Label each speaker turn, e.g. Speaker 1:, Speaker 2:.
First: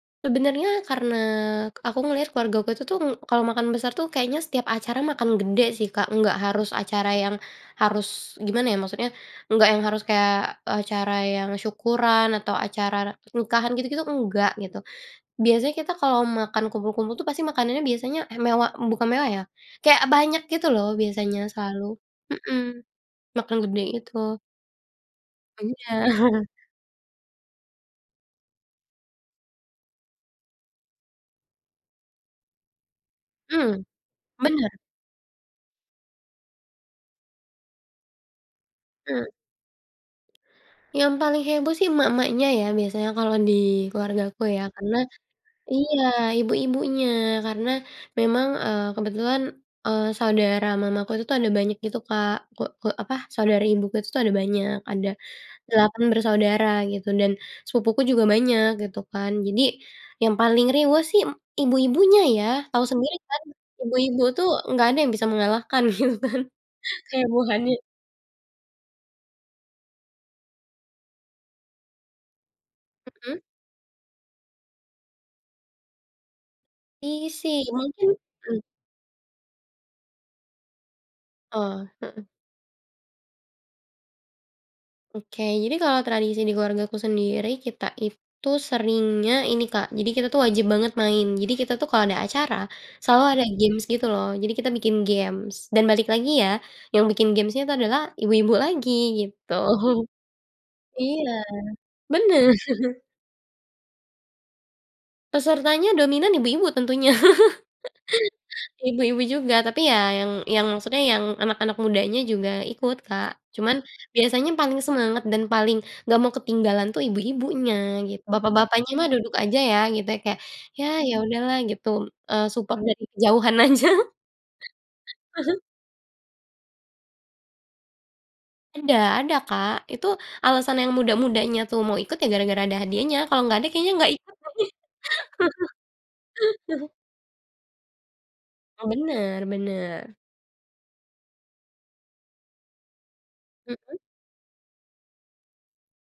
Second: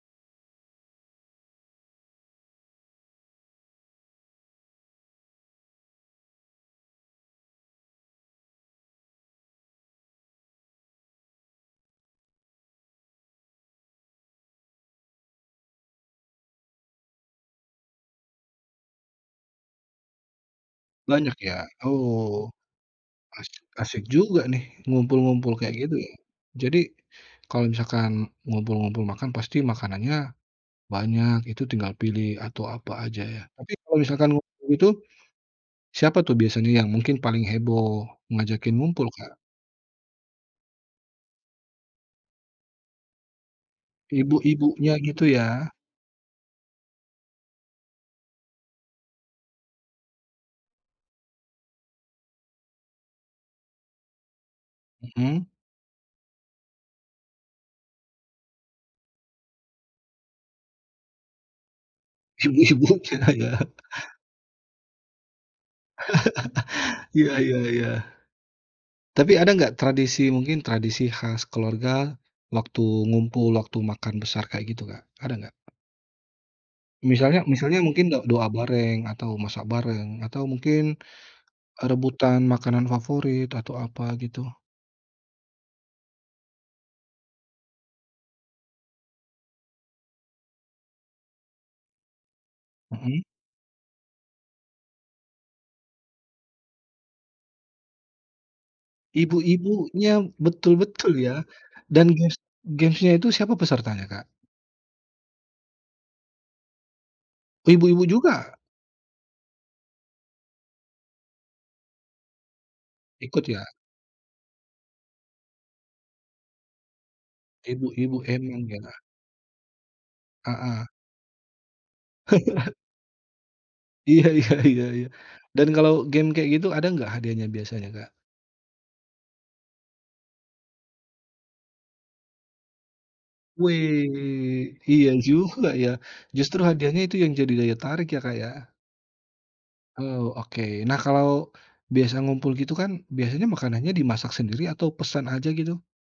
Speaker 1: Sebenarnya karena aku ngelihat keluargaku itu tuh kalau makan besar tuh kayaknya setiap acara makan gede sih Kak nggak harus acara yang harus gimana ya maksudnya nggak yang harus kayak acara yang syukuran atau acara nikahan gitu-gitu enggak gitu, biasanya kita kalau makan kumpul-kumpul itu pasti makanannya biasanya mewah bukan mewah ya kayak banyak gitu loh
Speaker 2: Banyak
Speaker 1: biasanya
Speaker 2: ya
Speaker 1: selalu,
Speaker 2: oh,
Speaker 1: mhm, makan
Speaker 2: asik
Speaker 1: gede
Speaker 2: asik
Speaker 1: gitu.
Speaker 2: juga nih ngumpul-ngumpul
Speaker 1: Iya.
Speaker 2: kayak gitu ya, jadi, kalau misalkan ngumpul-ngumpul makan pasti makanannya, banyak itu tinggal pilih atau apa aja ya tapi
Speaker 1: Mmm,
Speaker 2: kalau misalkan waktu
Speaker 1: bener.
Speaker 2: itu, siapa tuh biasanya yang mungkin paling heboh ngajakin ngumpul,
Speaker 1: Mmm.
Speaker 2: Kak?
Speaker 1: Yang paling heboh sih emak-emaknya ya biasanya kalau dikeluargaku ya
Speaker 2: Ibu-ibunya
Speaker 1: karena,
Speaker 2: gitu ya.
Speaker 1: iya ibu-ibunya karena memang, eee, kebetulan, eee, saudara mamaku itu tuh ada banyak gitu Kak ke ke apa saudari ibuku itu tuh ada banyak ada,
Speaker 2: Mhm.
Speaker 1: 8 bersaudara gitu dan sepupuku juga banyak gitu kan jadi, yang paling riweuh sih em ibu-ibunya ya tahu sendiri
Speaker 2: Ibu-ibunya
Speaker 1: kan,
Speaker 2: ya.
Speaker 1: ibu-ibu tuh nggak ada yang bisa mengalahkan gitu kan kayak
Speaker 2: Ya
Speaker 1: Bu
Speaker 2: ya
Speaker 1: Hani.
Speaker 2: ya. Tapi ada nggak tradisi mungkin tradisi khas keluarga, waktu
Speaker 1: Mhm?
Speaker 2: ngumpul waktu makan besar kayak gitu Kak ada nggak? Misalnya
Speaker 1: Isi
Speaker 2: misalnya mungkin
Speaker 1: mungkin,
Speaker 2: do doa
Speaker 1: mmm.
Speaker 2: bareng atau masak bareng atau mungkin,
Speaker 1: Oh,
Speaker 2: eee,
Speaker 1: heeh.
Speaker 2: rebutan makanan favorit atau apa gitu?
Speaker 1: Oke jadi kalau tradisi dikeluargaku sendiri kita itu seringnya ini Kak jadi kita tuh wajib banget main jadi kita tuh kalau ada acara,
Speaker 2: Mhm?
Speaker 1: selalu ada games gitu loh jadi kita bikin games dan balik lagi ya, yang bikin gamesnya itu adalah ibu-ibu lagi gitu,
Speaker 2: Ibu-ibunya betul-betul
Speaker 1: iya,
Speaker 2: ya dan games
Speaker 1: bener.
Speaker 2: gamesnya itu siapa pesertanya, Kak?
Speaker 1: Pesertanya dominan ibu-ibu tentunya,
Speaker 2: Ibu-ibu juga?
Speaker 1: ibu-ibu juga tapi ya yang yang maksudnya yang anak-anak mudanya juga ikut Kak
Speaker 2: Ikut ya.
Speaker 1: cuman biasanya paling semangat dan paling nggak mau ketinggalan tuh ibu-ibunya gi
Speaker 2: Ibu-ibu emang
Speaker 1: bapak-bapaknya
Speaker 2: ya.
Speaker 1: mah duduk aja ya gitu ya kayak ya
Speaker 2: Heeh.
Speaker 1: ya udahlah gitu, eee, support dari kejauhan aja.
Speaker 2: Iya, iya, iya iya dan kalau game kayak gitu ada nggak hadiahnya biasanya, Kak?
Speaker 1: Ada ada Kak itu alasan yang muda-mudanya tuh mau ikut ya gara-gara ada hadiahnya kalau nggak ada kayaknya nggak ikut
Speaker 2: Weh iya
Speaker 1: deh.
Speaker 2: juga ya, justru hadiahnya itu yang jadi daya tarik ya Kak ya.
Speaker 1: Bener bener.
Speaker 2: Oh oke nah kalau, biasa ngumpul gitu kan biasanya makanannya
Speaker 1: Mhm?
Speaker 2: dimasak sendiri atau pesan aja gitu?